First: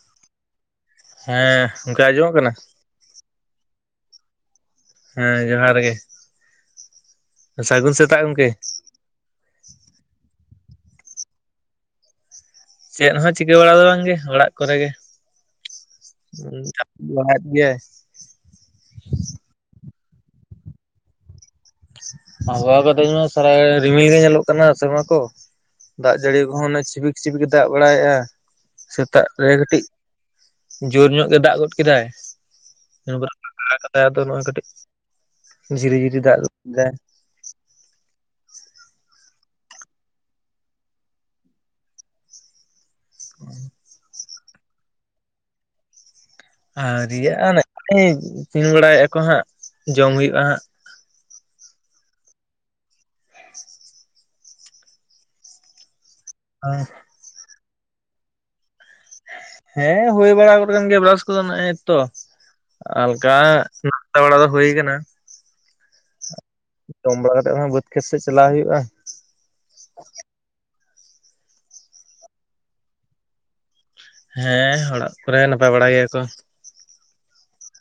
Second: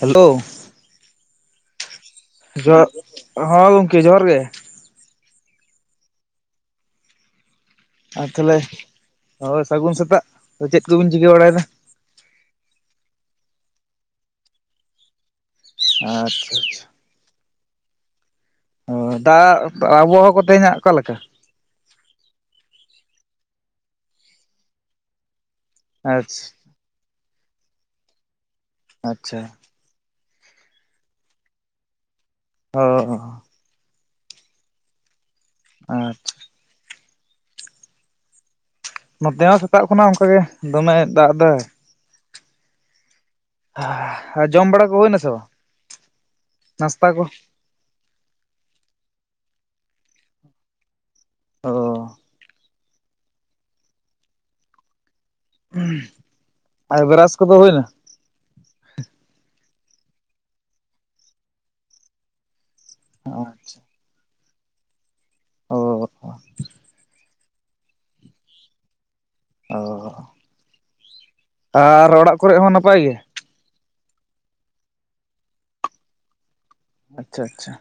Hello ᱦᱮᱸ ᱜᱚᱝᱠᱮ ᱟᱸᱡᱚᱢᱚᱜ ᱠᱟᱱᱟ [unintelligible] ᱦᱚᱸ ᱜᱚᱢᱠᱮ ᱡᱚᱦᱟᱨ ᱜᱮ ᱦᱮᱸ ᱡᱚᱦᱟᱨ ᱜᱮ ᱥᱟᱹᱜᱩᱱ [unintelligible] ᱟᱨ ᱛᱟᱦᱞᱮ ᱦᱳᱭ ᱥᱟᱹᱜᱩᱱ ᱥᱮᱛᱟᱜ ᱪᱮᱫ ᱠᱚᱵᱤᱱ ᱪᱤᱠᱟᱹ ᱵᱟᱲᱟᱭᱮᱫᱟ ᱪᱮᱫ ᱦᱚᱸ ᱪᱤᱠᱟᱹ ᱵᱟᱲᱟ ᱫᱚ ᱵᱟᱝᱜᱮ ᱚᱲᱟᱜ ᱠᱚᱨᱮ ᱜᱮ ᱾ ᱟᱪᱪᱷᱟ ᱟᱪᱪᱷᱟ [unintelligible] ᱜᱮ ᱚ ᱫᱟᱜ ᱟᱵᱚᱦᱚ ᱠᱚ ᱛᱮᱦᱮᱧᱟᱜ ᱚᱠᱟᱞᱮᱠᱟ? ᱟᱸᱜᱟᱣ ᱠᱟᱛᱮ ᱥᱟᱨᱟᱭ ᱨᱤᱢᱤᱞ ᱜᱮ ᱧᱮᱞᱚᱜ ᱠᱟᱱᱟ ᱥᱮᱨᱢᱟ ᱠᱚ᱾ ᱫᱟᱜ ᱡᱟᱹᱲᱤ ᱟᱪᱪᱷᱟ ᱠᱚᱦᱚᱸ ᱪᱷᱤᱵᱤᱠ ᱪᱷᱤᱵᱤᱠᱮ ᱫᱟᱜ ᱵᱟᱲᱟᱭᱮᱫ-ᱟ ᱥᱮᱛᱟᱜ ᱟᱪᱪᱷᱟ ᱨᱮ ᱠᱟᱹᱴᱤᱡ᱾ ᱡᱳᱨ ᱧᱚᱜ ᱜᱮ ᱫᱟᱜ ᱜᱚᱫ ᱠᱮᱫᱟᱭ᱾ ᱦᱳᱭ ᱦᱛᱫᱚ [unintelligible] ᱱᱚᱜᱚᱭ ᱠᱟᱹᱴᱤᱡ ᱡᱤᱨᱤ ᱟᱪᱪᱷᱟ ᱡᱤᱨᱤ ᱫᱟᱜ ᱮᱟᱭ᱾ ᱱᱚᱛᱮ ᱦᱚᱸ ᱥᱮᱛᱟᱜ ᱠᱷᱚᱱᱟᱜ ᱚᱱᱠᱟ ᱜᱮ ᱫᱚᱢᱮᱭ ᱫᱟᱜ ᱮᱫᱟᱭ᱾ ᱦᱩᱸ ᱟᱨ ᱡᱚᱢ ᱵᱟᱲᱟ ᱠᱚ ᱦᱩᱭᱱᱟ ᱥᱮ ᱵᱟᱝ? ᱱᱟᱥᱛᱟ ᱟᱹᱶᱨᱤ ᱠᱚ ᱟᱜ-ᱟ ᱱᱮᱜ-ᱮ ᱤᱥᱤᱱ ᱵᱟᱲᱟᱭᱮᱫ ᱟᱠᱚ ᱦᱟᱸᱜ ᱡᱚᱢ ᱦᱩᱭᱩᱜ-ᱟ ᱦᱟᱸᱜ᱾ ᱚ [inaudible] ᱩ ᱟᱨ ᱵᱨᱟᱥ ᱠᱚᱫᱚ ᱦᱩᱭᱱᱟ? ᱦᱮᱸ ᱦᱩᱭ ᱵᱟᱲᱟ ᱜᱚᱫ ᱠᱟᱱ ᱜᱮᱭᱟ ᱵᱨᱟᱥ ᱠᱚᱫᱚ ᱮᱜ-ᱮ ᱛᱚ ᱦᱟᱞᱠᱟ᱾ ᱟᱪᱪᱷᱟ ᱵᱟᱲᱟ ᱫᱚ ᱦᱩᱭ ᱠᱟᱱᱟ ᱚ ᱡᱚᱢ ᱵᱟᱲᱟ ᱠᱟᱛᱮ ᱦᱚᱸ ᱵᱟᱹᱫᱽ ᱠᱷᱮᱛ ᱥᱮᱫ ᱪᱟᱞᱟᱣ ᱦᱩᱭᱩᱜ-ᱟ᱾ ᱚ ᱟᱨ ᱚᱲᱟᱜ ᱠᱚᱨᱮ ᱦᱚᱸ ᱱᱟᱯᱟᱭ ᱜᱮ? ᱦᱮᱸ ᱚᱲᱟᱜ ᱠᱚᱨᱮ ᱱᱟᱯᱟᱭ ᱵᱟᱲᱟ ᱜᱮᱭᱟ ᱠᱚ᱾ ᱟᱪᱪᱷᱟ ᱟᱪᱪᱷᱟ!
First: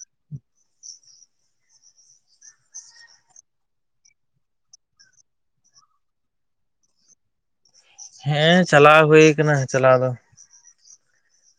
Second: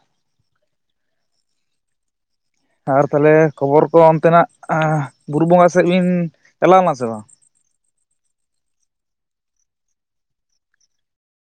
ᱟᱨ ᱛᱟᱦᱚᱞᱮ ᱠᱷᱚᱵᱚᱨ ᱠᱚ ᱚᱱᱛᱮᱱᱟᱜ ᱵᱩᱨᱩ ᱵᱚᱸᱜᱟ ᱥᱮᱫ ᱵᱤᱱ ᱪᱟᱞᱟᱣᱱᱟ ᱥᱮ ᱵᱟᱝ? ᱦᱮᱸ ᱪᱟᱞᱟᱣ ᱦᱩᱭ ᱟᱠᱟᱱᱟ ᱪᱟᱞᱟᱣ ᱫᱚ ᱾